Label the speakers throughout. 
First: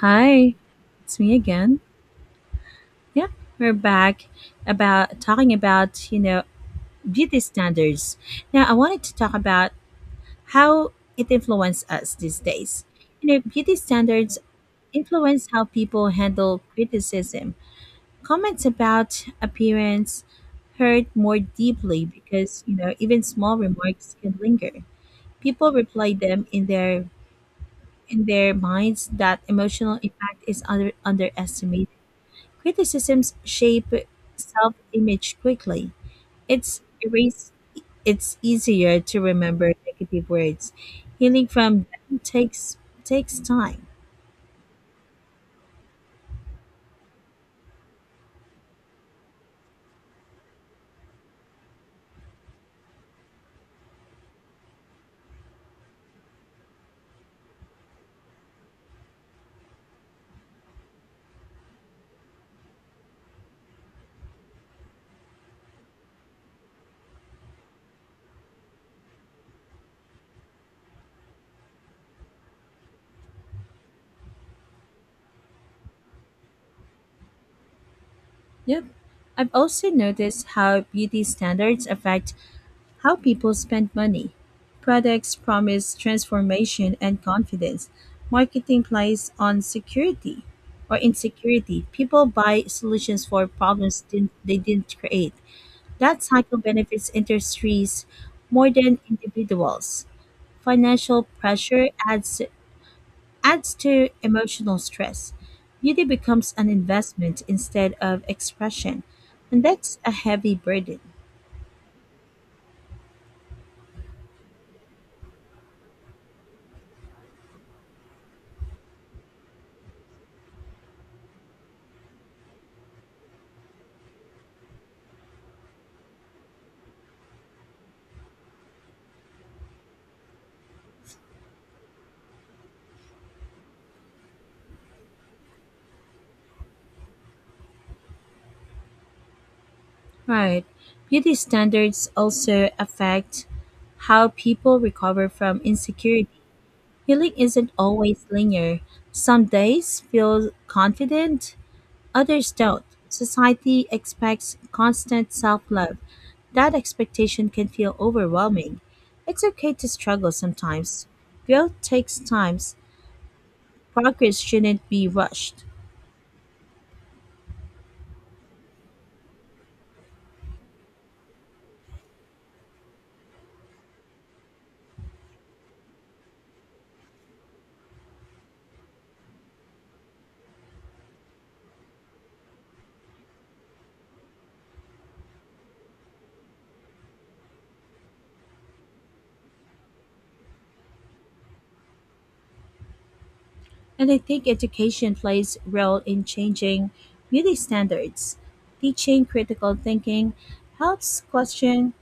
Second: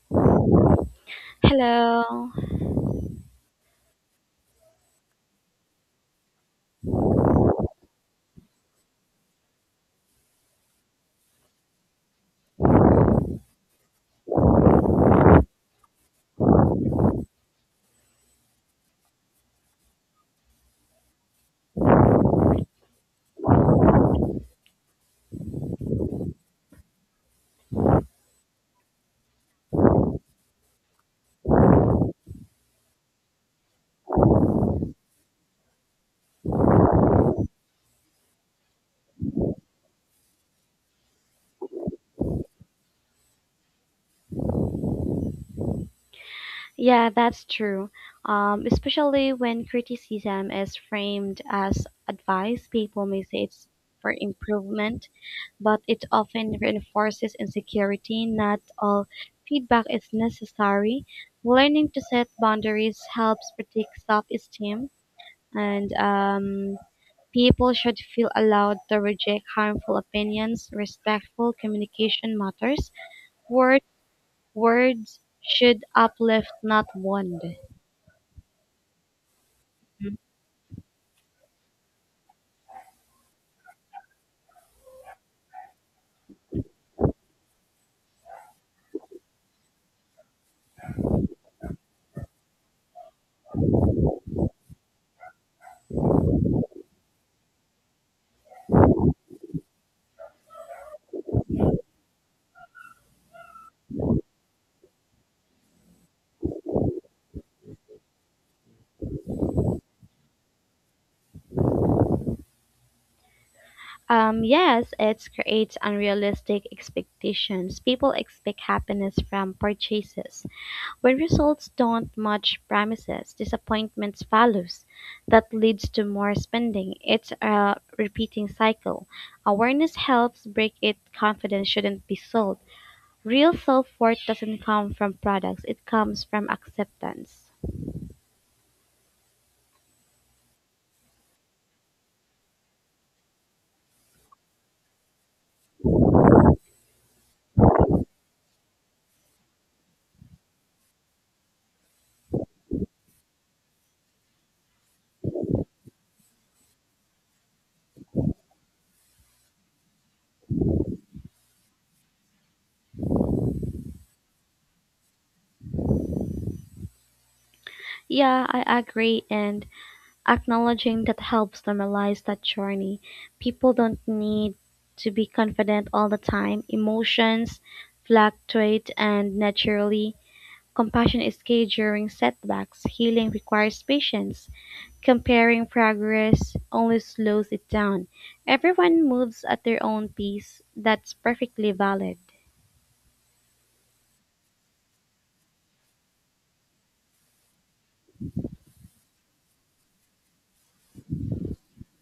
Speaker 1: Hi, it's me again.
Speaker 2: Hello.
Speaker 1: Yeah, we're back about talking about, you know, beauty standards. Now, I wanted to talk about how it influences us these days. You know, beauty standards influence how people handle criticism. Comments about appearance hurt more deeply because, even small remarks can linger. People replay them in their minds. That emotional impact is underestimated. Criticisms shape self image quickly. It's erase it's easier to remember negative words. Healing from them takes time.
Speaker 2: Yeah, that's true. Especially when criticism is framed as advice, people may say it's for improvement, but it often reinforces insecurity. Not all feedback is necessary. Learning to set boundaries helps protect self esteem, and people should feel allowed to reject harmful opinions. Respectful communication matters. Words Words should uplift, not wound.
Speaker 1: Yep. I've also
Speaker 2: Mhm.
Speaker 1: noticed how beauty standards affect how people spend money. Products promise transformation and confidence. Marketing plays on security or insecurity. People buy solutions for problems didn't, they didn't create. That cycle benefits industries more than individuals. Financial pressure adds to emotional stress. Beauty becomes an investment instead of expression, and that's a heavy burden.
Speaker 2: Yes, it creates unrealistic expectations. People expect happiness from purchases. When results don't match promises, disappointments follows. That leads to more spending. It's a repeating cycle. Awareness helps break it. Confidence shouldn't be sold. Real self-worth doesn't come from products. It comes from acceptance.
Speaker 1: Right. Beauty standards also affect how people recover from insecurity. Healing isn't always linear. Some days feel confident, others don't. Society expects constant self love. That expectation can feel overwhelming. It's okay to struggle sometimes. Growth takes time, progress shouldn't be rushed.
Speaker 2: Yeah, I agree. And acknowledging that helps normalize that journey. People don't need to be confident all the time. Emotions fluctuate and naturally. Compassion is key during setbacks. Healing requires patience. Comparing progress only slows it down. Everyone moves at their own pace. That's perfectly valid.
Speaker 1: And I think education plays a role in changing beauty standards. Teaching critical thinking helps question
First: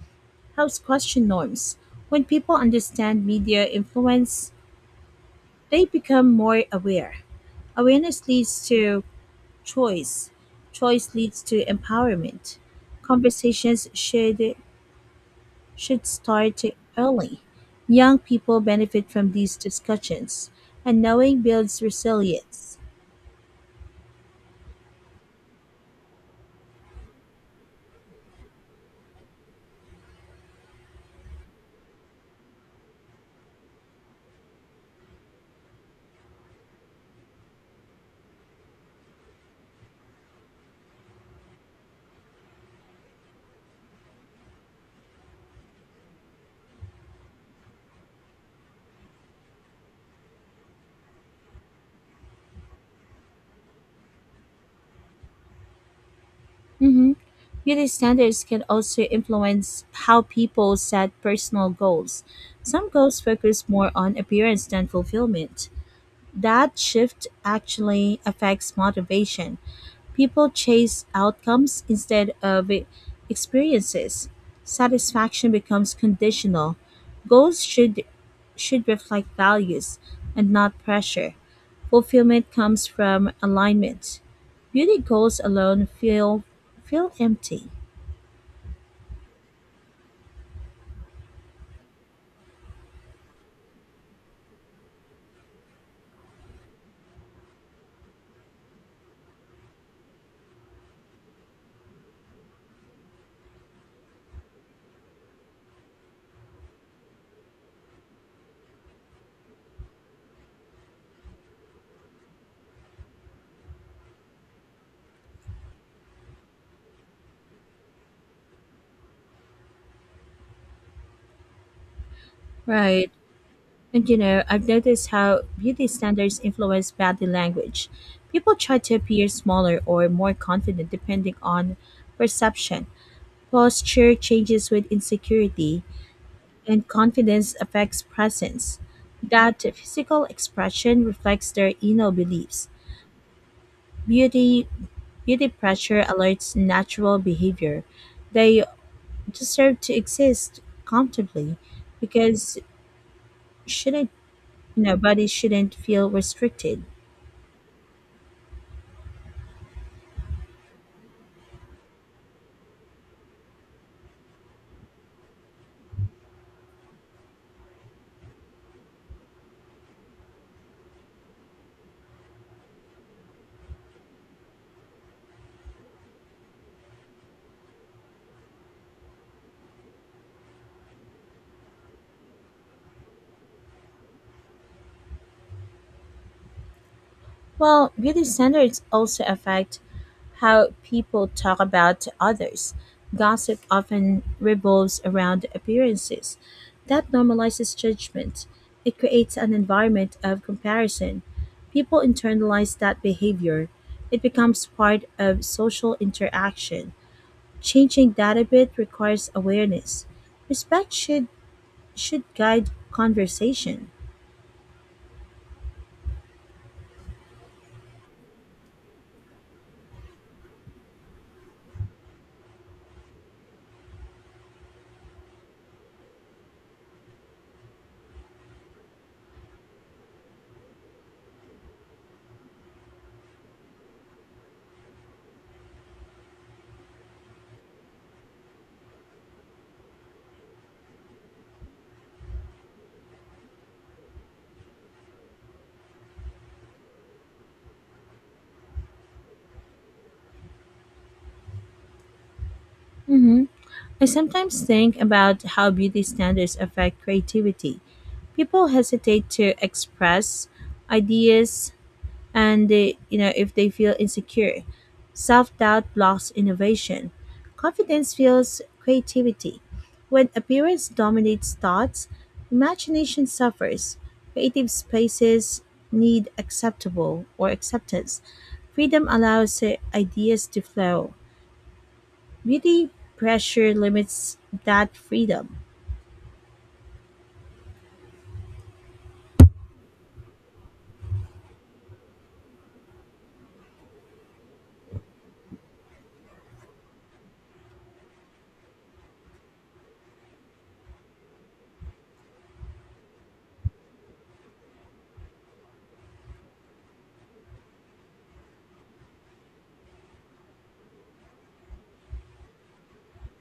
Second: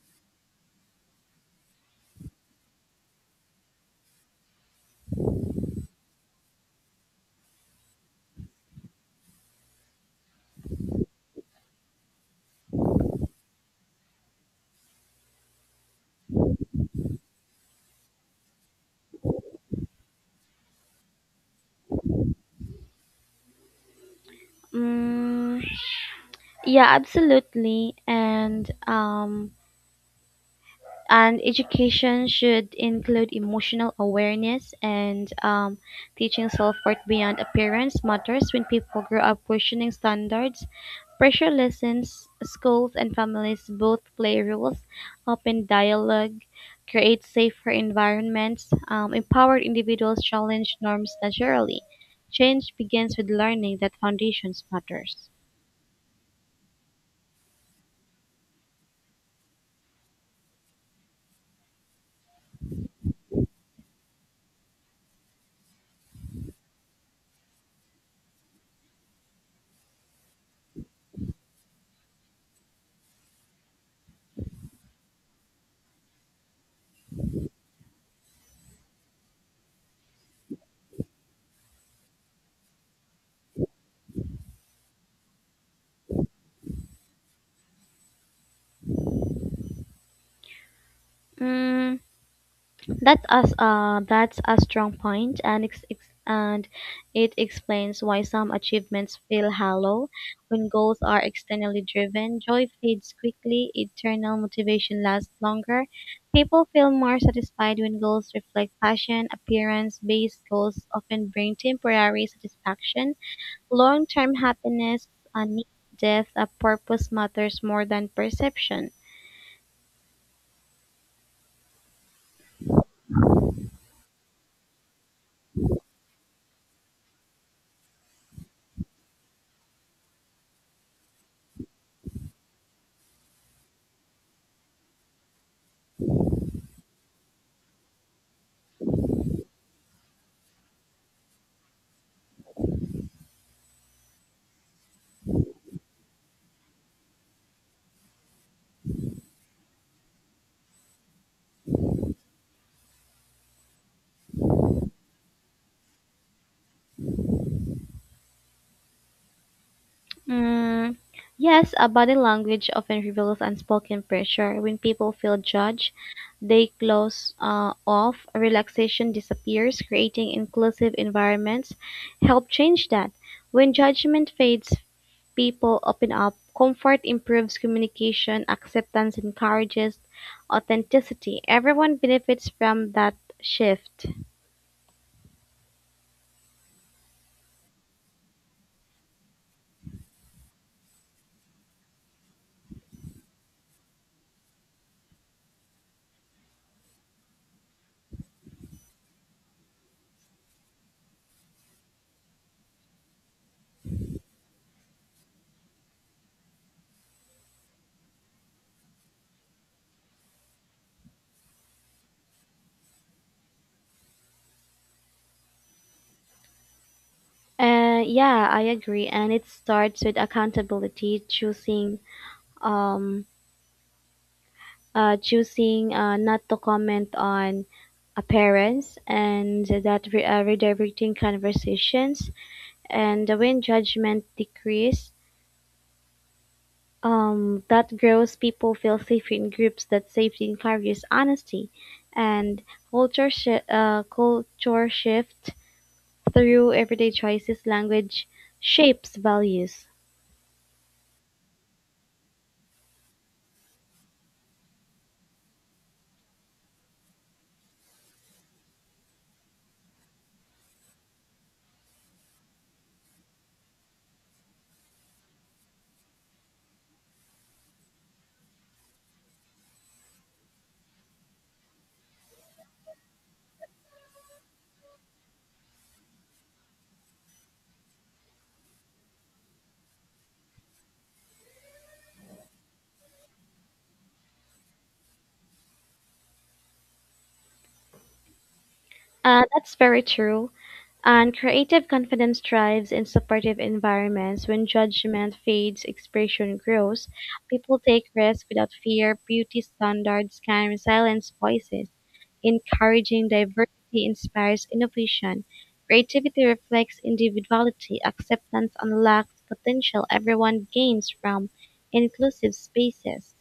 Speaker 1: helps question norms. When people understand media influence, they become more aware. Awareness leads to choice. Choice leads to empowerment. Conversations should start early. Young people benefit from these discussions, and knowing builds resilience.
Speaker 2: Mm, yeah, absolutely. And education should include emotional awareness, and teaching self-worth beyond appearance matters. When people grow up questioning standards, pressure lessons. Schools and families both play roles. Open dialogue create safer environments. Empowered individuals challenge norms naturally. Change begins with learning that foundations matters.
Speaker 1: hmm Beauty standards can also influence how people set personal goals. Some goals focus more on appearance than fulfillment. That shift actually affects motivation. People chase outcomes instead of experiences. Satisfaction becomes conditional. Goals should reflect values and not pressure. Fulfillment comes from alignment. Beauty goals alone feel empty.
Speaker 2: Mm, that's a strong point, and it explains why some achievements feel hollow when goals are externally driven. Joy fades quickly, eternal motivation lasts longer. People feel more satisfied when goals reflect passion. Appearance-based goals often bring temporary satisfaction. Long-term happiness, a need, death, a purpose matters more than perception.
Speaker 1: Right. And you know, I've noticed how beauty standards influence body language. People try to appear smaller or more confident depending on perception. Posture changes with insecurity, and confidence affects presence. That physical expression reflects their inner beliefs. Beauty, beauty pressure alerts natural behavior. They deserve to exist comfortably because shouldn't, you know, bodies shouldn't feel restricted.
Speaker 2: Mm, yes, a body language often reveals unspoken pressure. When people feel judged, they close off, relaxation disappears, creating inclusive environments help change that. When judgment fades, people open up. Comfort improves communication, acceptance encourages authenticity. Everyone benefits from that shift.
Speaker 1: Well, beauty standards also affect how people talk about others. Gossip often revolves around appearances. That normalizes judgment. It creates an environment of comparison. People internalize that behavior. It becomes part of social interaction. Changing that a bit requires awareness. Respect should guide conversation.
Speaker 2: Yeah, I agree. And it starts with accountability, um, choosing not to comment on appearance, and that redirecting conversations. And when judgment decrease, that grows. People feel safe in groups. That safety encourages honesty, and culture shift through everyday choices. Language shapes values.
Speaker 1: Mhm. I sometimes think about how beauty standards affect creativity. People hesitate to express ideas, and you know, if they feel insecure. Self-doubt blocks innovation. Confidence fuels creativity. When appearance dominates thoughts, imagination suffers. Creative spaces need acceptable or acceptance. Freedom allows ideas to flow. Beauty pressure limits that freedom.
Speaker 2: That's very true. And creative confidence thrives in supportive environments. When judgment fades, expression grows. People take risks without fear. Beauty standards can silence voices. Encouraging diversity inspires innovation. Creativity reflects individuality. Acceptance unlocks potential. Everyone gains from inclusive spaces.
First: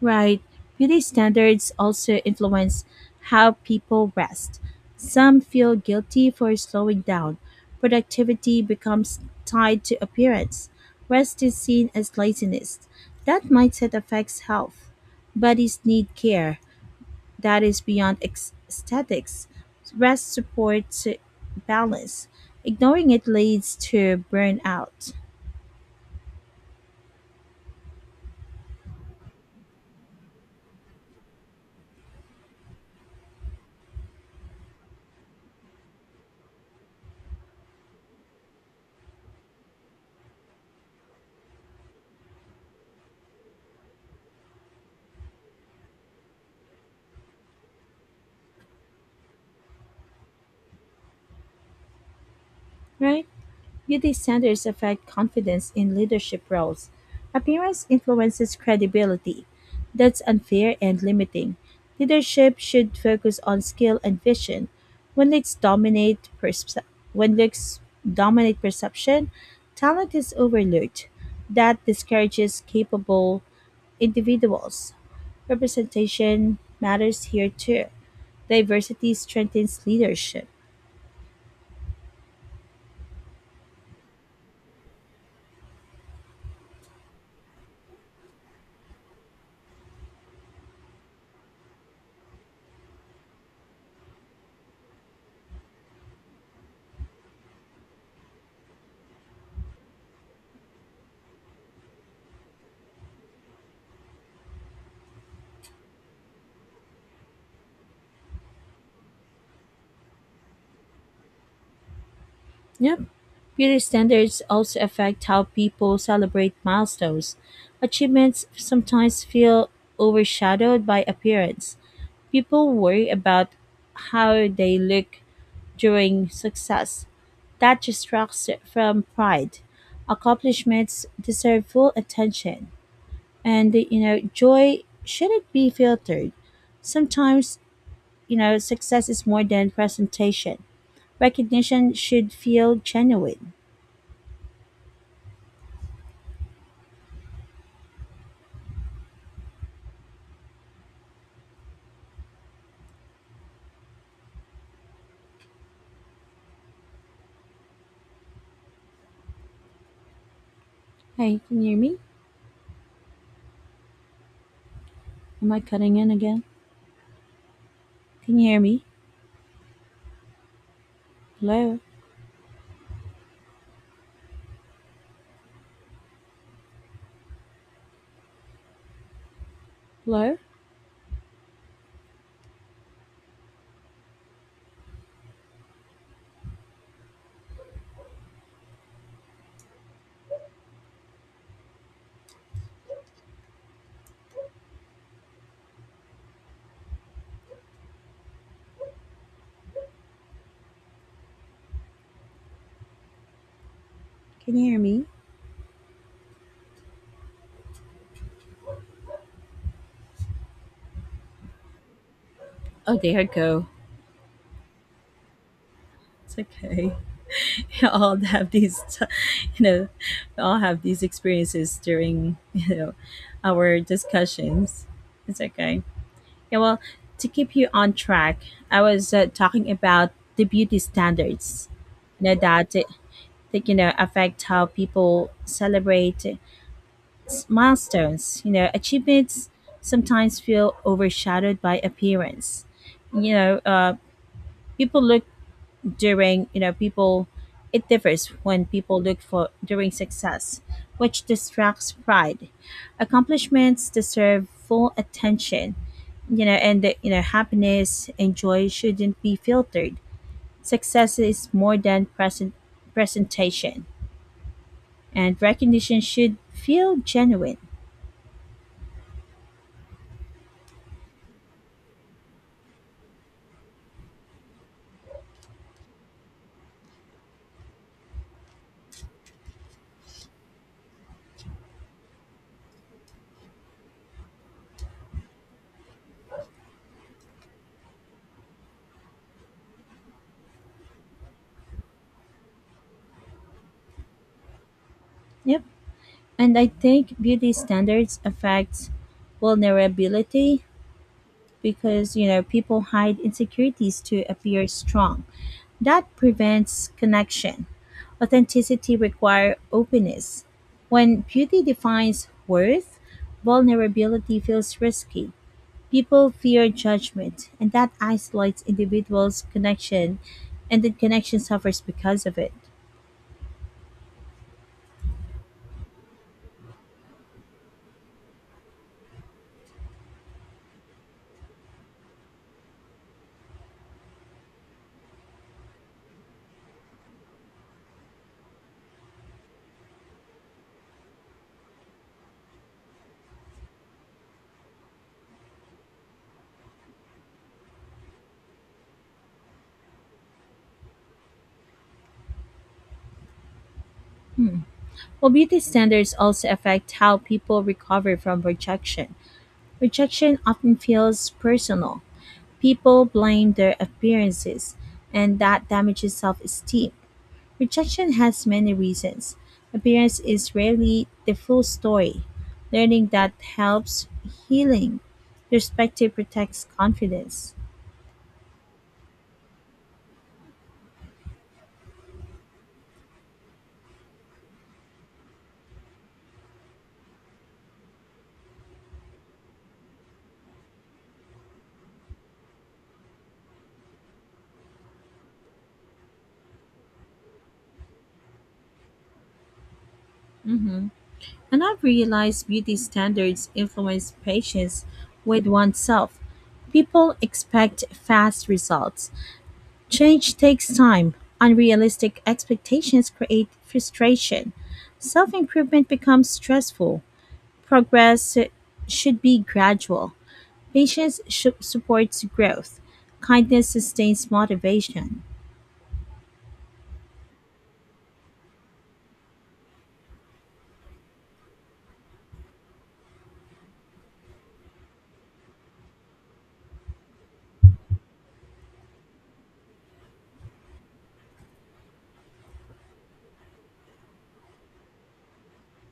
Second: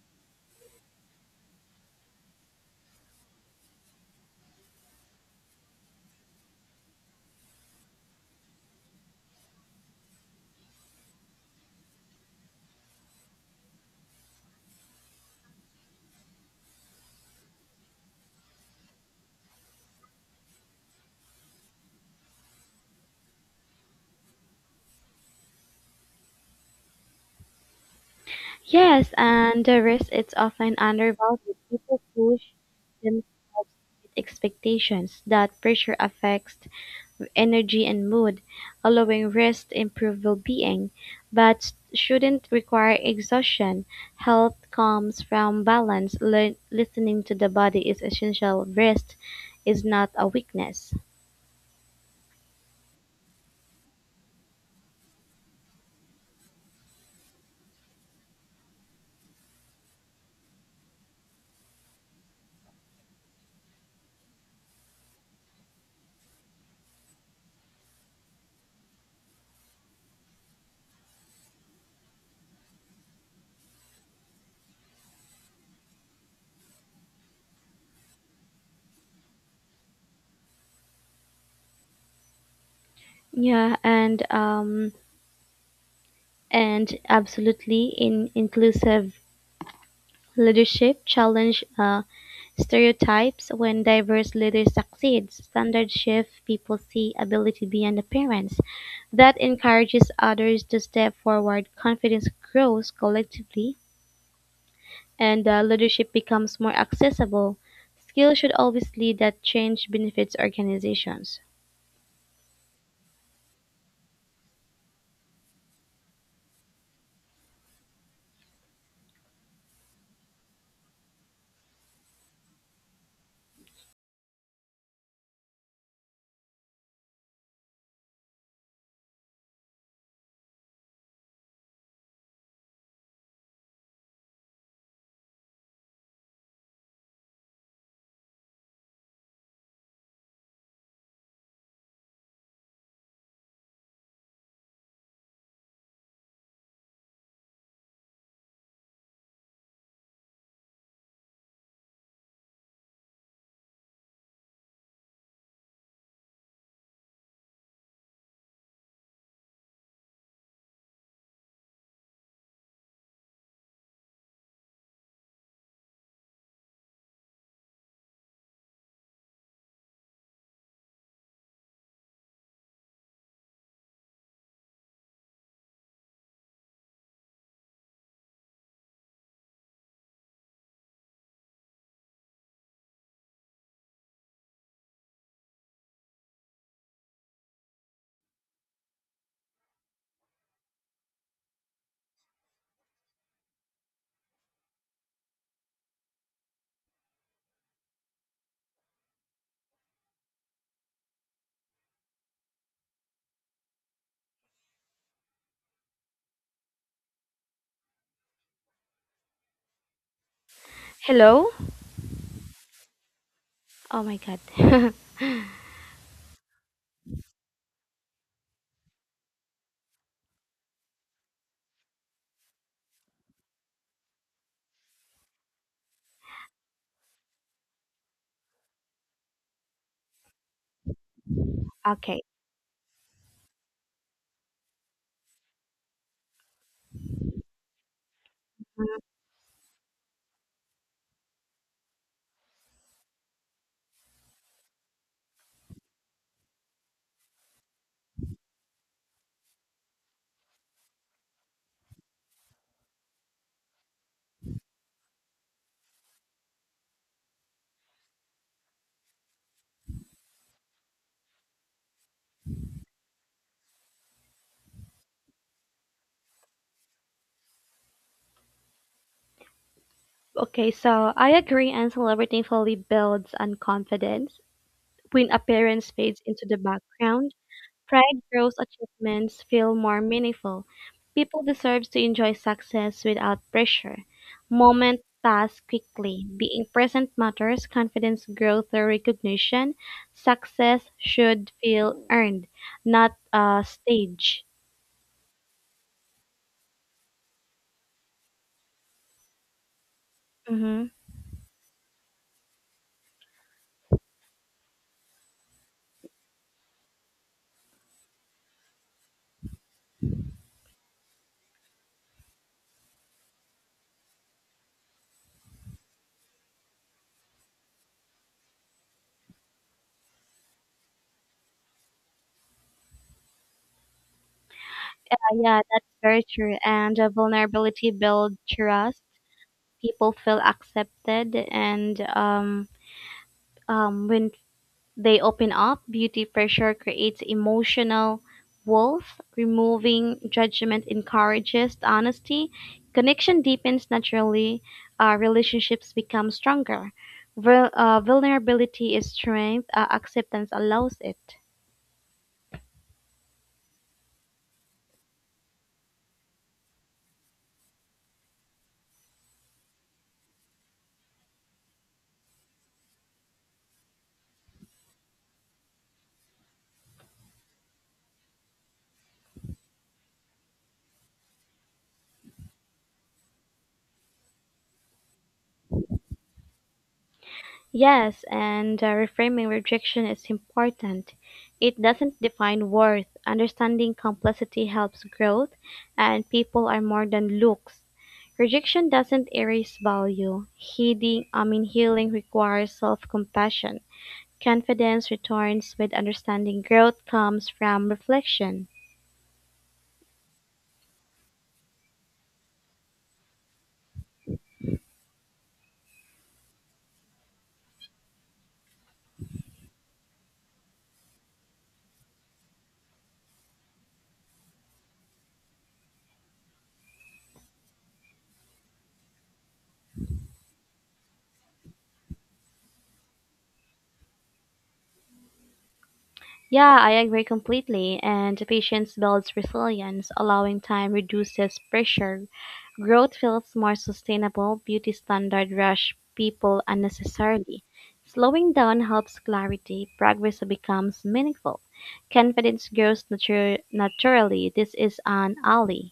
Speaker 1: Right. Beauty standards also influence how people rest. Some feel guilty for slowing down. Productivity becomes tied to appearance. Rest is seen as laziness. That mindset affects health. Bodies need care that is beyond aesthetics. Rest supports balance. Ignoring it leads to burnout.
Speaker 2: Yes, and the risk is often undervalued. People push themselves with expectations. That pressure affects energy and mood, allowing rest to improve well-being, but shouldn't require exhaustion. Health comes from balance. Listening to the body is essential. Rest is not a weakness.
Speaker 1: Right? Beauty standards affect confidence in leadership roles. Appearance influences credibility. That's unfair and limiting. Leadership should focus on skill and vision. When looks dominate perce- when looks dominate perception, talent is overlooked. That discourages capable individuals. Representation matters here too. Diversity strengthens leadership.
Speaker 2: Yeah, and absolutely, in inclusive leadership challenge. Stereotypes: when diverse leaders succeed, standards shift, people see ability beyond appearance. That encourages others to step forward, confidence grows collectively, and leadership becomes more accessible. Skill should always lead. That change benefits organizations.
Speaker 1: Yep. Beauty standards also affect how people celebrate milestones. Achievements sometimes feel overshadowed by appearance. People worry about how they look during success. That distracts from pride. Accomplishments deserve full attention. And, you know, joy shouldn't be filtered. Sometimes, you know, success is more than presentation. Recognition should feel genuine. Hey, can you hear me? Am I cutting in again? Can you hear me? Hello? Hello? Can you hear me?
Speaker 2: Hello?
Speaker 1: Oh, there I go.
Speaker 2: Oh my god.
Speaker 1: It's okay. We all have you know, we all have these experiences during, you know, our discussions. It's okay. Yeah, well, to keep you on track, I was talking about the beauty standards,
Speaker 2: Okay.
Speaker 1: you know, you know, affect how people celebrate milestones. You know, achievements sometimes feel overshadowed by appearance. You know, people look during, you know, people, it differs when people look for during success, which distracts pride. Accomplishments deserve full attention, you know, and happiness and joy shouldn't be filtered. Success is more than presentation, and recognition should feel genuine.
Speaker 2: Okay, so I agree, and celebrating fully builds on confidence when appearance fades into the background. Pride grows. Achievements feel more meaningful. People deserve to enjoy success without pressure. Moments pass quickly. Being present matters. Confidence grows through recognition. Success should feel earned, not staged.
Speaker 1: Yep. And I think beauty standards affect vulnerability
Speaker 2: Mm-hmm.
Speaker 1: because, you know, people hide insecurities to appear strong. That prevents connection. Authenticity requires openness. When beauty defines worth, vulnerability feels risky. People fear judgment, and that isolates individuals' connection, and the connection suffers because of it.
Speaker 2: Yeah, that's very true. And vulnerability builds trust. People feel accepted, and when they open up. Beauty pressure creates emotional wealth. Removing judgment encourages honesty. Connection deepens naturally. Relationships become stronger. Vulnerability is strength. Acceptance allows it.
Speaker 1: Well, beauty standards also affect how people recover from rejection. Rejection often feels personal. People blame their appearances, and that damages self esteem. Rejection has many reasons. Appearance is rarely the full story. Learning that helps healing. Perspective protects confidence.
Speaker 2: Yes, and reframing rejection is important. It doesn't define worth. Understanding complexity helps growth, and people are more than looks. Rejection doesn't erase value. Healing requires self-compassion. Confidence returns with understanding. Growth comes from reflection.
Speaker 1: Mhm. And I've realized beauty standards influence patience with oneself. People expect fast results. Change takes time. Unrealistic expectations create frustration. Self improvement becomes stressful. Progress should be gradual. Patience supports growth. Kindness sustains motivation.
Speaker 2: Yeah, I agree completely. And patience builds resilience. Allowing time reduces pressure. Growth feels more sustainable. Beauty standard rush people unnecessarily. Slowing down helps clarity. Progress becomes meaningful. Confidence grows naturally. This is an ally.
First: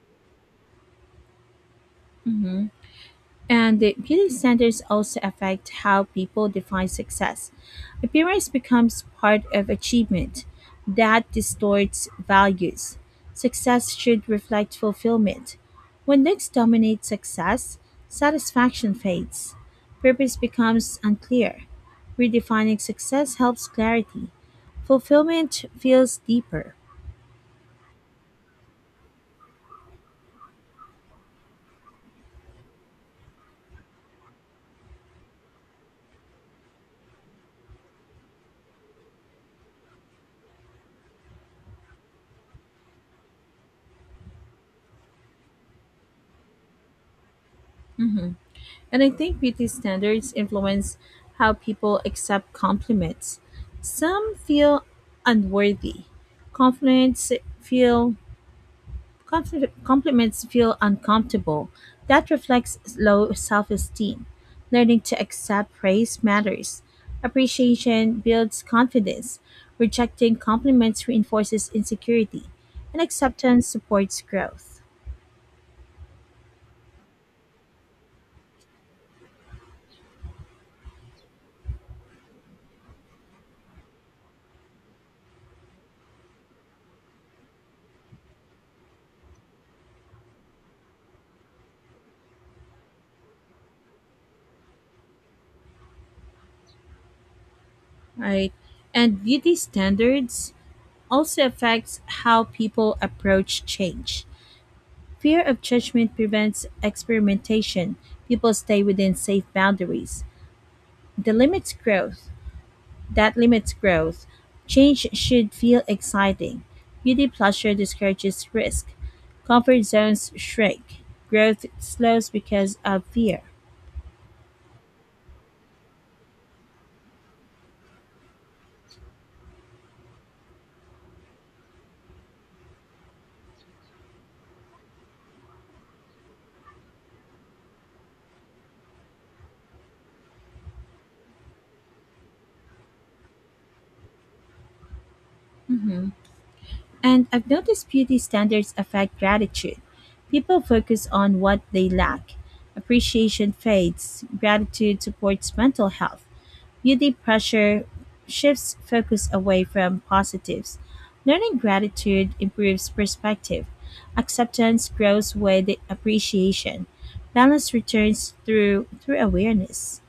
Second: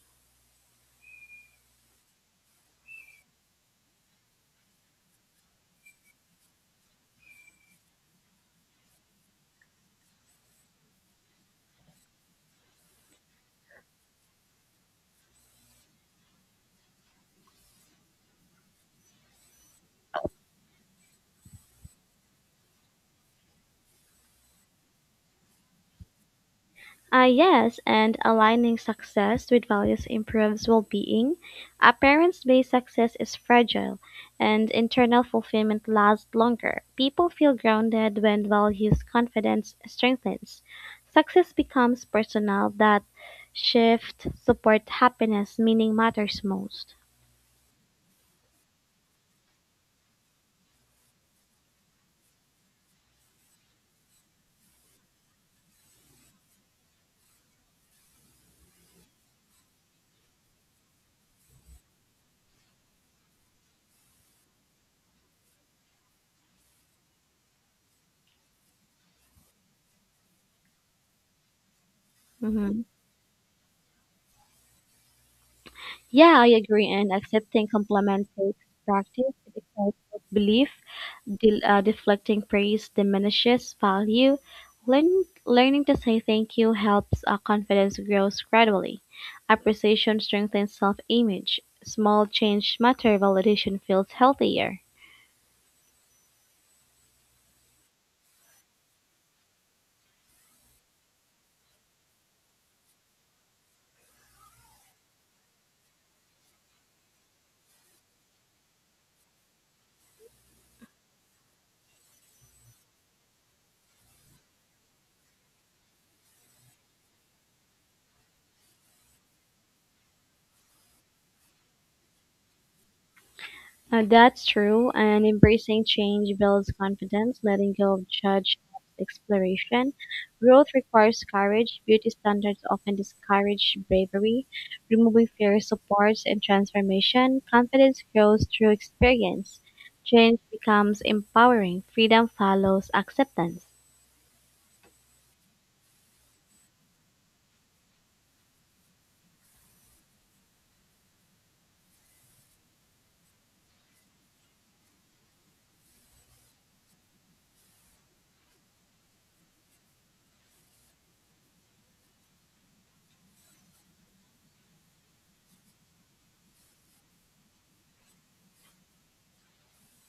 Speaker 1: Mhm. And the beauty standards also affect how people define success. Appearance becomes part of achievement that distorts values. Success should reflect fulfillment. When looks dominate success, satisfaction fades. Purpose becomes unclear. Redefining success helps clarity. Fulfillment feels deeper.
Speaker 2: Yes, and aligning success with values improves well being. Appearance based success is fragile, and internal fulfillment lasts longer. People feel grounded when values confidence strengthens. Success becomes personal. That shift support happiness. Meaning matters most.
Speaker 1: And I think beauty standards influence how people accept compliments. Some feel unworthy. Compliments feel Compliments feel uncomfortable. That reflects low self-esteem. Learning to accept praise matters. Appreciation builds confidence. Rejecting compliments reinforces insecurity,
Speaker 2: Hmm.
Speaker 1: and acceptance supports growth.
Speaker 2: Yeah, I agree, and accepting complementary practice it excites belief. Deflecting praise diminishes value. Learn- Learning to say thank you helps. Confidence grows gradually. Appreciation strengthens self image. Small change matter. Validation feels healthier.
Speaker 1: Right? And beauty standards also affects how people approach change. Fear of judgment prevents experimentation. People stay within safe boundaries. The limits growth. That limits growth. Change should feel exciting. Beauty pleasure discourages risk. Comfort zones shrink. Growth slows because of fear.
Speaker 2: That's true, and embracing change builds confidence, letting go of judge exploration. Growth requires courage. Beauty standards often discourage bravery. Removing fear supports and transformation. Confidence grows through experience. Change becomes empowering. Freedom follows acceptance.
Speaker 1: And I've noticed beauty standards affect gratitude. People focus on what they lack. Appreciation fades. Gratitude supports mental health. Beauty pressure shifts focus away from positives. Learning gratitude improves perspective. Acceptance grows with appreciation. Balance returns through awareness.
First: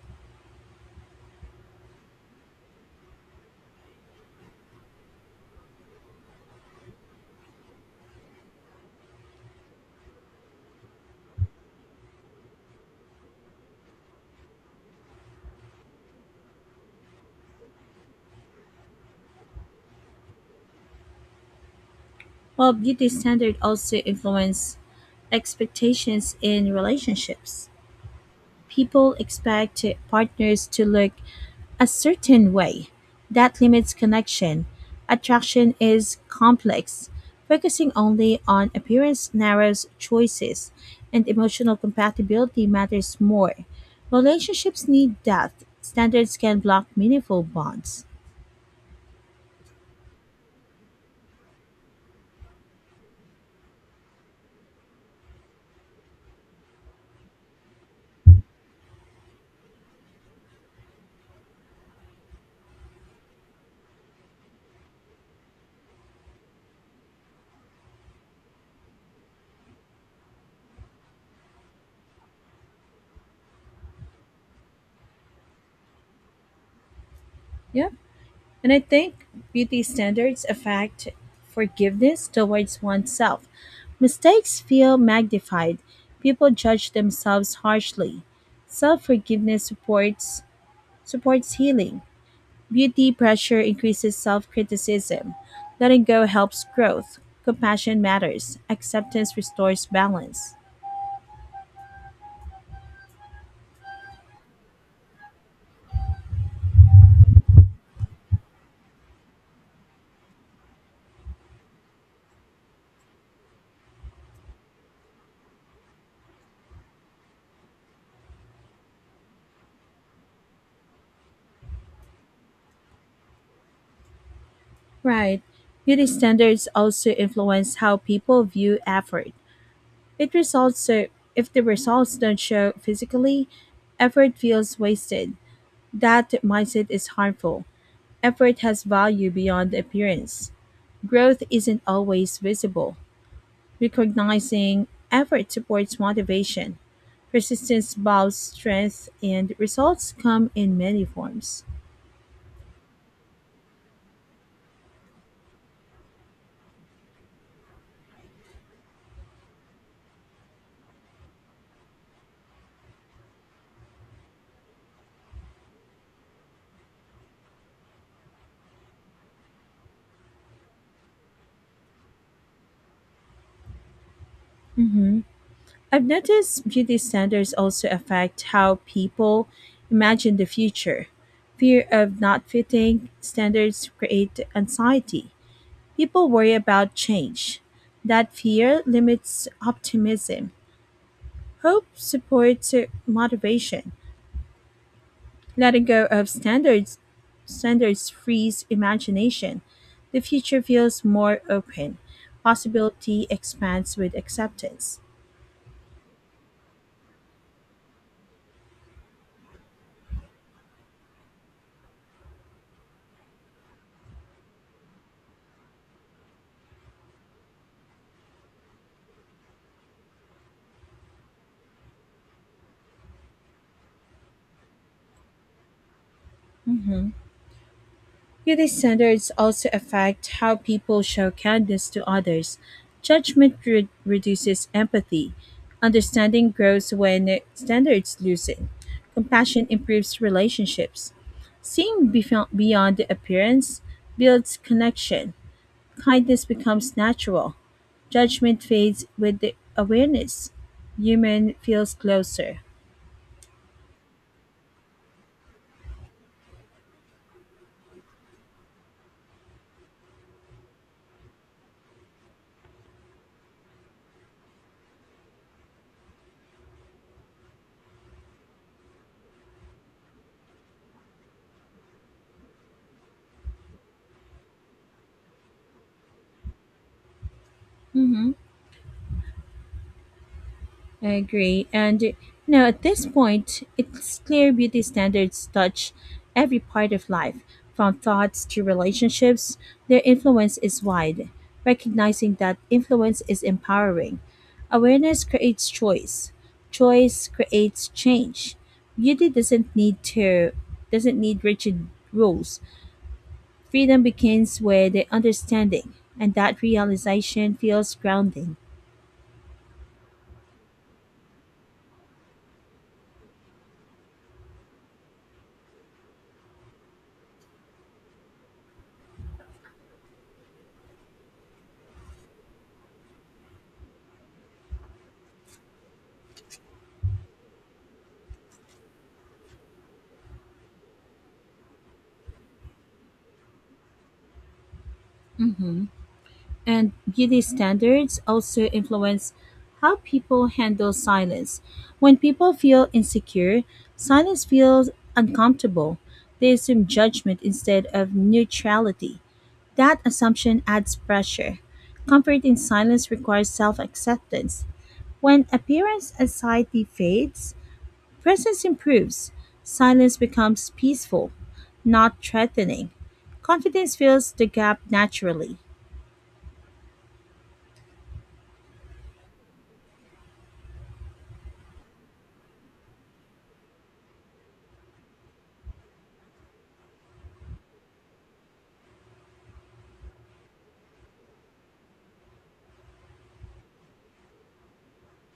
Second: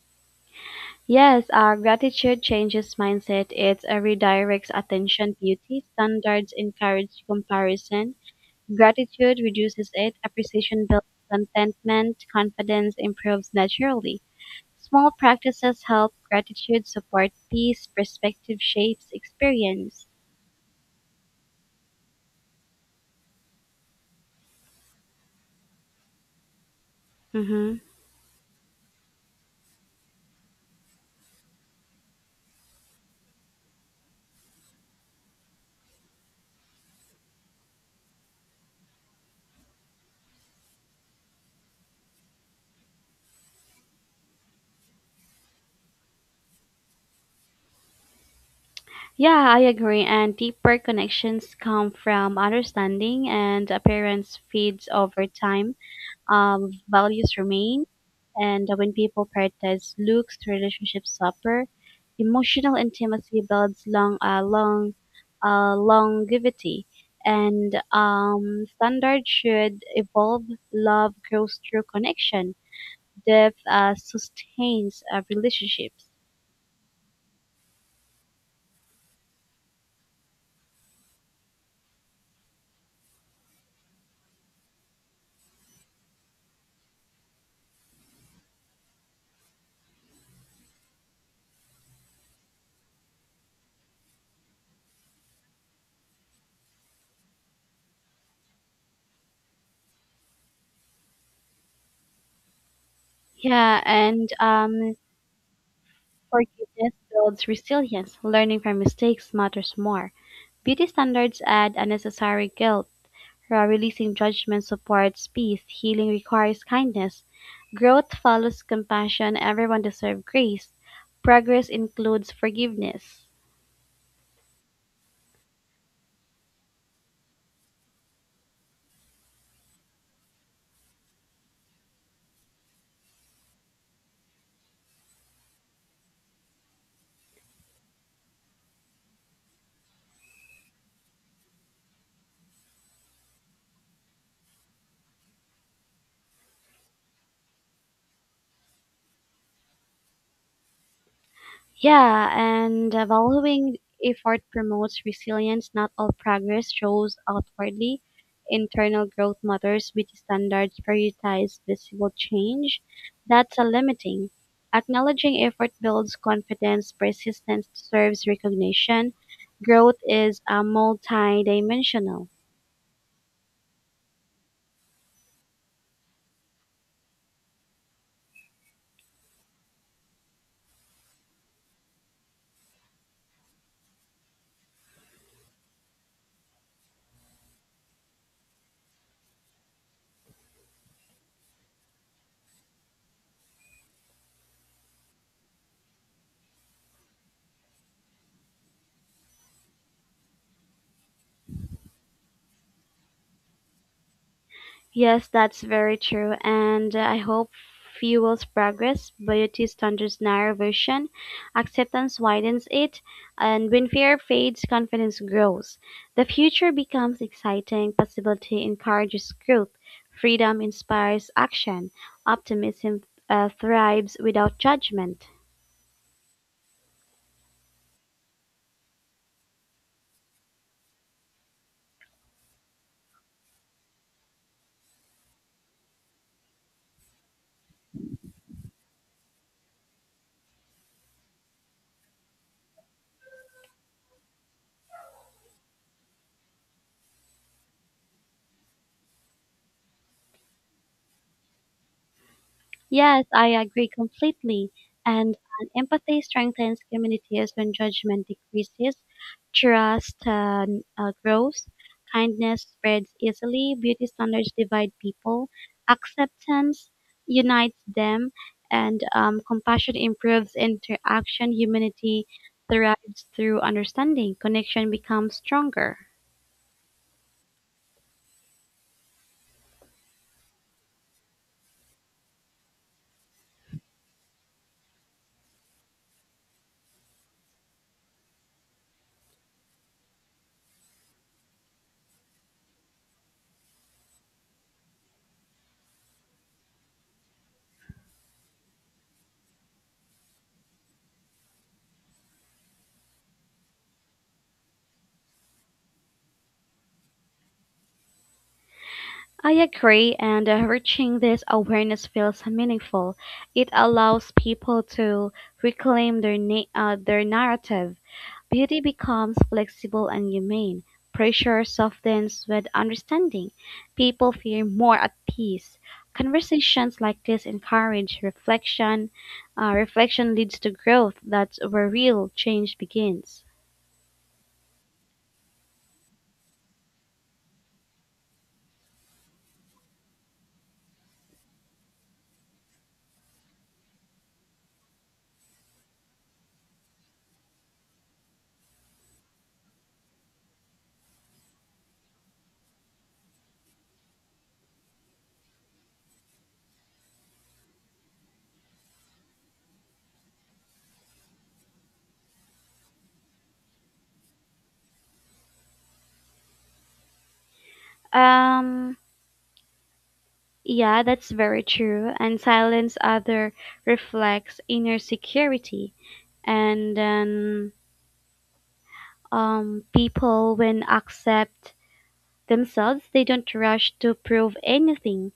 Speaker 2: Yes, gratitude changes mindset. It redirects attention. Beauty standards encourage comparison. Gratitude reduces it, appreciation builds contentment, confidence improves naturally. Small practices help. Gratitude support peace. Perspective shapes experience.
Speaker 1: While beauty standard also influence expectations in relationships.
Speaker 2: Mm-hmm.
Speaker 1: People expect partners to look a certain way. That limits connection. Attraction is complex. Focusing only on appearance narrows choices, and emotional compatibility matters more. Relationships need depth. Standards can block meaningful bonds.
Speaker 2: Yeah, I agree. And deeper connections come from understanding, and appearance feeds over time. Values remain. And when people prioritize looks, relationships suffer. Emotional intimacy builds longevity. And standards should evolve. Love grows through connection. Depth sustains relationships.
Speaker 1: Yeah. And I think beauty standards affect forgiveness towards oneself. Mistakes feel magnified. People judge themselves harshly. Self-forgiveness supports healing. Beauty pressure increases self-criticism. Letting go helps growth. Compassion matters. Acceptance restores balance.
Speaker 2: Yeah, and Forgiveness builds resilience. Learning from mistakes matters more. Beauty standards add unnecessary guilt. Releasing judgment supports peace. Healing requires kindness. Growth follows compassion. Everyone deserves grace. Progress includes forgiveness.
Speaker 1: Right. Beauty standards also influence how people view effort. It results so If the results don't show physically, effort feels wasted. That mindset is harmful. Effort has value beyond appearance. Growth isn't always visible. Recognizing effort supports motivation. Persistence builds strength, and results come in many forms.
Speaker 2: Yeah, and valuing effort promotes resilience. Not all progress shows outwardly. Internal growth matters with standards prioritize visible change. That's a limiting. Acknowledging effort builds confidence. Persistence deserves recognition. Growth is a multi-dimensional.
Speaker 1: hmm I've noticed beauty standards also affect how people imagine the future. Fear of not fitting standards create anxiety. People worry about change. That fear limits optimism. Hope supports motivation. Letting go of standards frees imagination. The future feels more open. Possibility expands with acceptance.
Speaker 2: Yes, that's very true, and I hope fuels progress. Beauty thunders narrow vision, acceptance widens it, and when fear fades, confidence grows. The future becomes exciting, possibility encourages growth, freedom inspires action, optimism thrives without judgment.
Speaker 1: Mhm. Beauty standards also affect how people show kindness to others. Reduces empathy. Understanding grows when standards loosen. Compassion improves relationships. Beyond the appearance builds connection. Kindness becomes natural. Judgment fades with the awareness. Human feels closer.
Speaker 2: Yes, I agree completely. And empathy strengthens communities. When judgment decreases, trust grows, kindness spreads easily, beauty standards divide people, acceptance unites them, and compassion improves interaction. Humanity thrives through understanding. Connection becomes stronger.
Speaker 1: Mhm. I agree. And you know, at this point, it's clear beauty standards touch every part of life, from thoughts to relationships. Their influence is wide. Recognizing that influence is empowering. Awareness creates choice. Choice creates change. Beauty doesn't need to doesn't need rigid rules. Freedom begins with understanding, and that realization feels grounding.
Speaker 2: I agree, and reaching this awareness feels meaningful. It allows people to reclaim their narrative. Beauty becomes flexible and humane. Pressure softens with understanding. People feel more at peace. Conversations like this encourage reflection. Reflection leads to growth. That's where real change begins.
Speaker 1: And beauty standards also influence how people handle silence. When people feel insecure, silence feels uncomfortable. They assume judgment instead of neutrality. That assumption adds pressure. Comfort in silence requires self acceptance. When appearance anxiety fades, presence improves. Silence becomes peaceful, not threatening. Confidence fills the gap naturally.
Speaker 2: Um, Yeah, that's very true. And silence other reflects inner security. And then people, when accept themselves, they don't rush to prove anything.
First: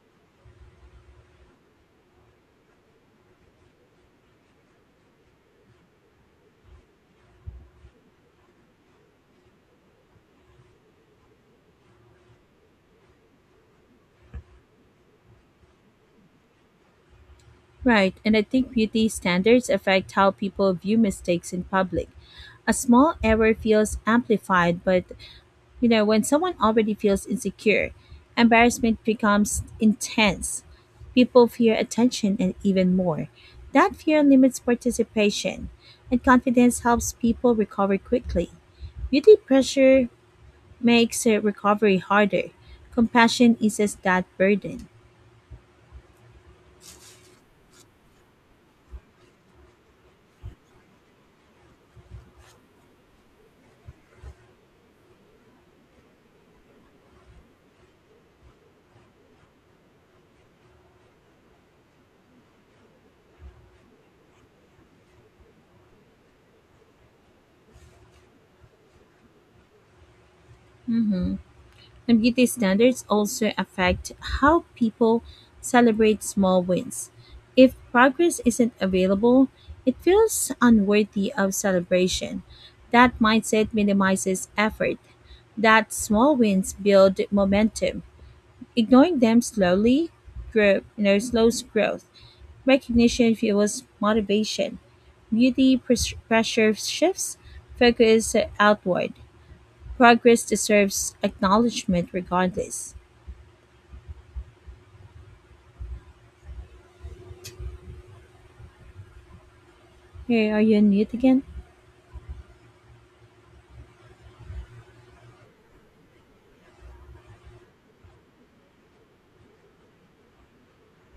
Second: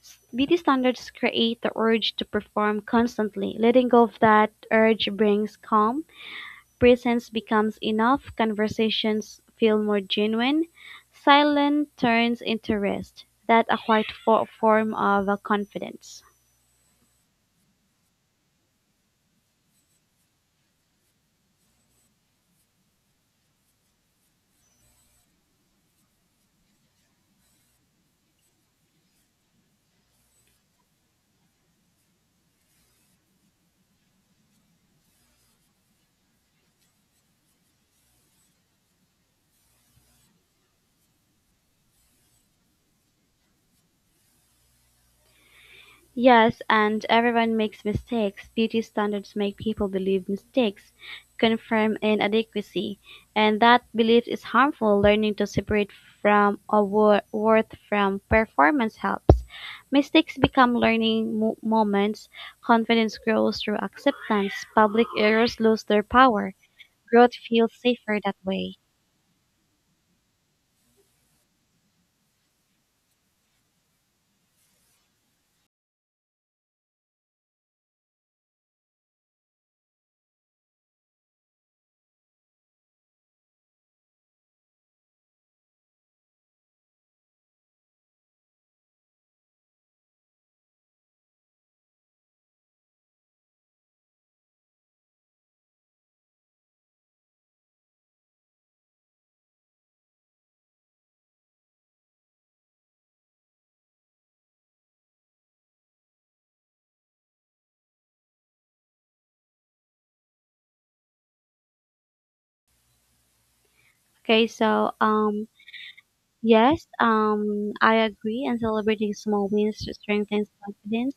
Speaker 2: Beauty standards create the urge to perform constantly. Letting go of that urge brings calm. Presence becomes enough. Conversations feel more genuine. Silence turns into rest. That a quiet form of confidence.
Speaker 1: Right, and I think beauty standards affect how people view mistakes in public. A small error feels amplified, but, you know, when someone already feels insecure, embarrassment becomes intense. People fear attention and even more. That fear limits participation, and confidence helps people recover quickly. Beauty pressure makes recovery harder. Compassion eases that burden.
Speaker 2: Yes, and everyone makes mistakes. Beauty standards make people believe mistakes confirm inadequacy, and that belief is harmful. Learning to separate from a worth from performance helps. Mistakes become learning moments. Confidence grows through acceptance. Public errors lose their power. Growth feels safer that way.
Speaker 1: Mhm. And beauty standards also affect how people celebrate small wins. If progress isn't available, it feels unworthy of celebration. That mindset minimizes effort. That small wins build momentum. Ignoring them slowly grow, slows growth. Recognition fuels motivation. Pressure shifts focus outward. Progress deserves acknowledgement regardless. Hey, are you on mute again?
Speaker 2: Okay, so um yes, I agree, and celebrating small wins strengthens confidence.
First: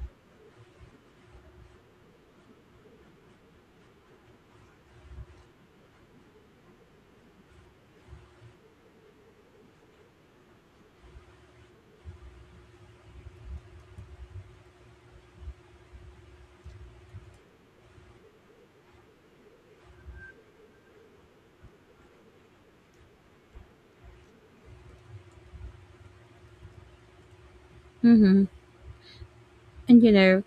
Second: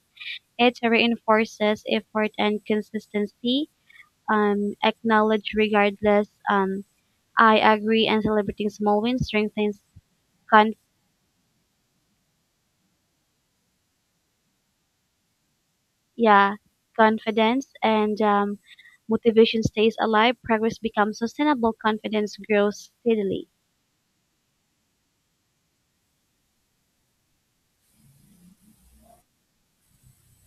Speaker 2: It reinforces effort and consistency. Acknowledge regardless. I agree, and celebrating small wins strengthens con- yeah confidence, and motivation stays alive. Progress becomes sustainable. Confidence grows steadily.
Speaker 1: Mm-hmm. And you know,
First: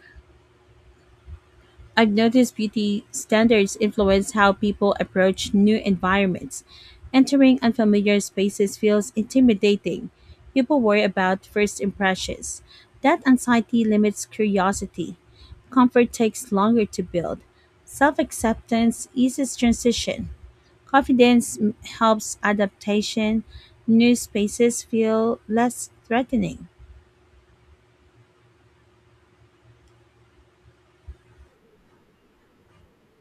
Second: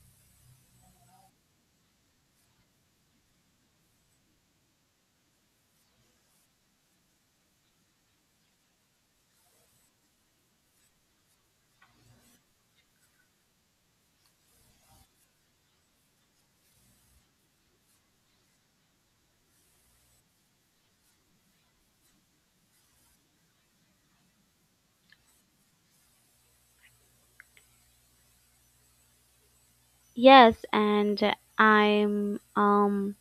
Speaker 1: I've noticed beauty standards influence how people approach new environments. Entering unfamiliar spaces feels intimidating. People worry about first impressions. That anxiety limits curiosity. Comfort takes longer to build. Self acceptance eases transition. Helps adaptation. New spaces feel less threatening.
Speaker 2: Yes, and I'm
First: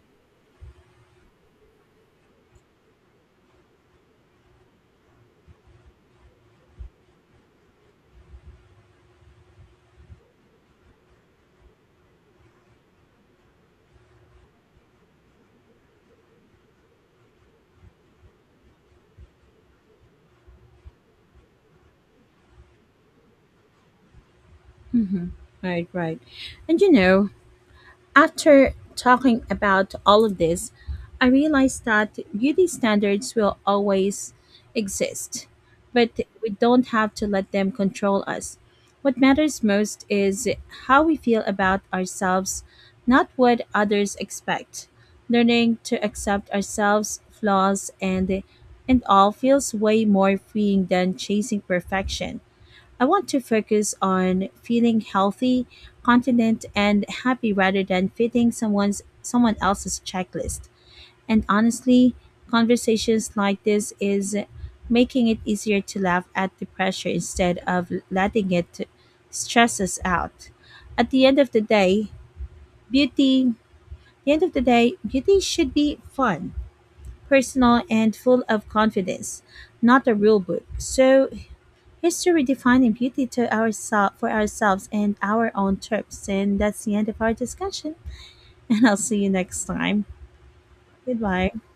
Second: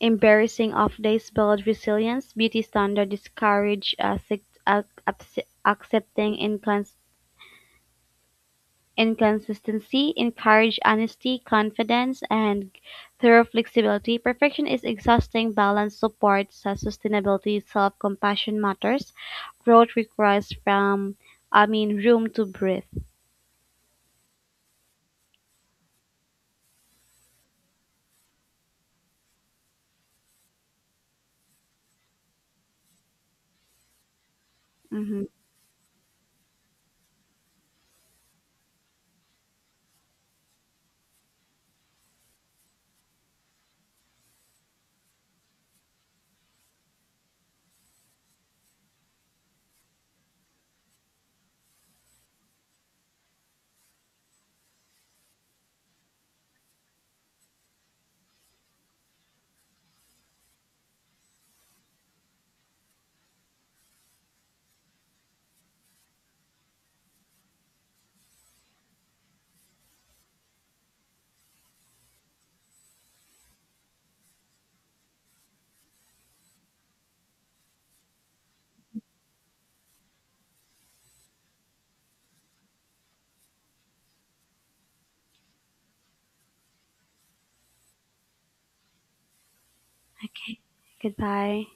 Speaker 2: embarrassing off days build resilience. Beauty standard discourage accepting inconsistency, encourage honesty, confidence, and thorough flexibility. Perfection is exhausting. Balance supports sustainability. Self-compassion matters. Growth requires room to breathe.
Speaker 1: Right, right. And you know, after talking about all of this, I realized that beauty standards will always
Speaker 2: Hmm.
Speaker 1: exist, but we don't have to let them control us. What matters most is how we feel about ourselves, not what others expect. Learning to accept ourselves, flaws and all, feels way more freeing than chasing perfection. I want to focus on feeling healthy, confident, and happy rather than fitting someone else's checklist. And honestly, conversations like this is making it easier to laugh at the pressure instead of letting it stress us out. At the end of the day, beauty the end of the day, beauty should be fun, personal, and full of confidence, not a rule book. So history defining beauty to for ourselves and our own trips. And that's the end of our discussion. And I'll see you next time. Goodbye.
Speaker 2: Goodbye.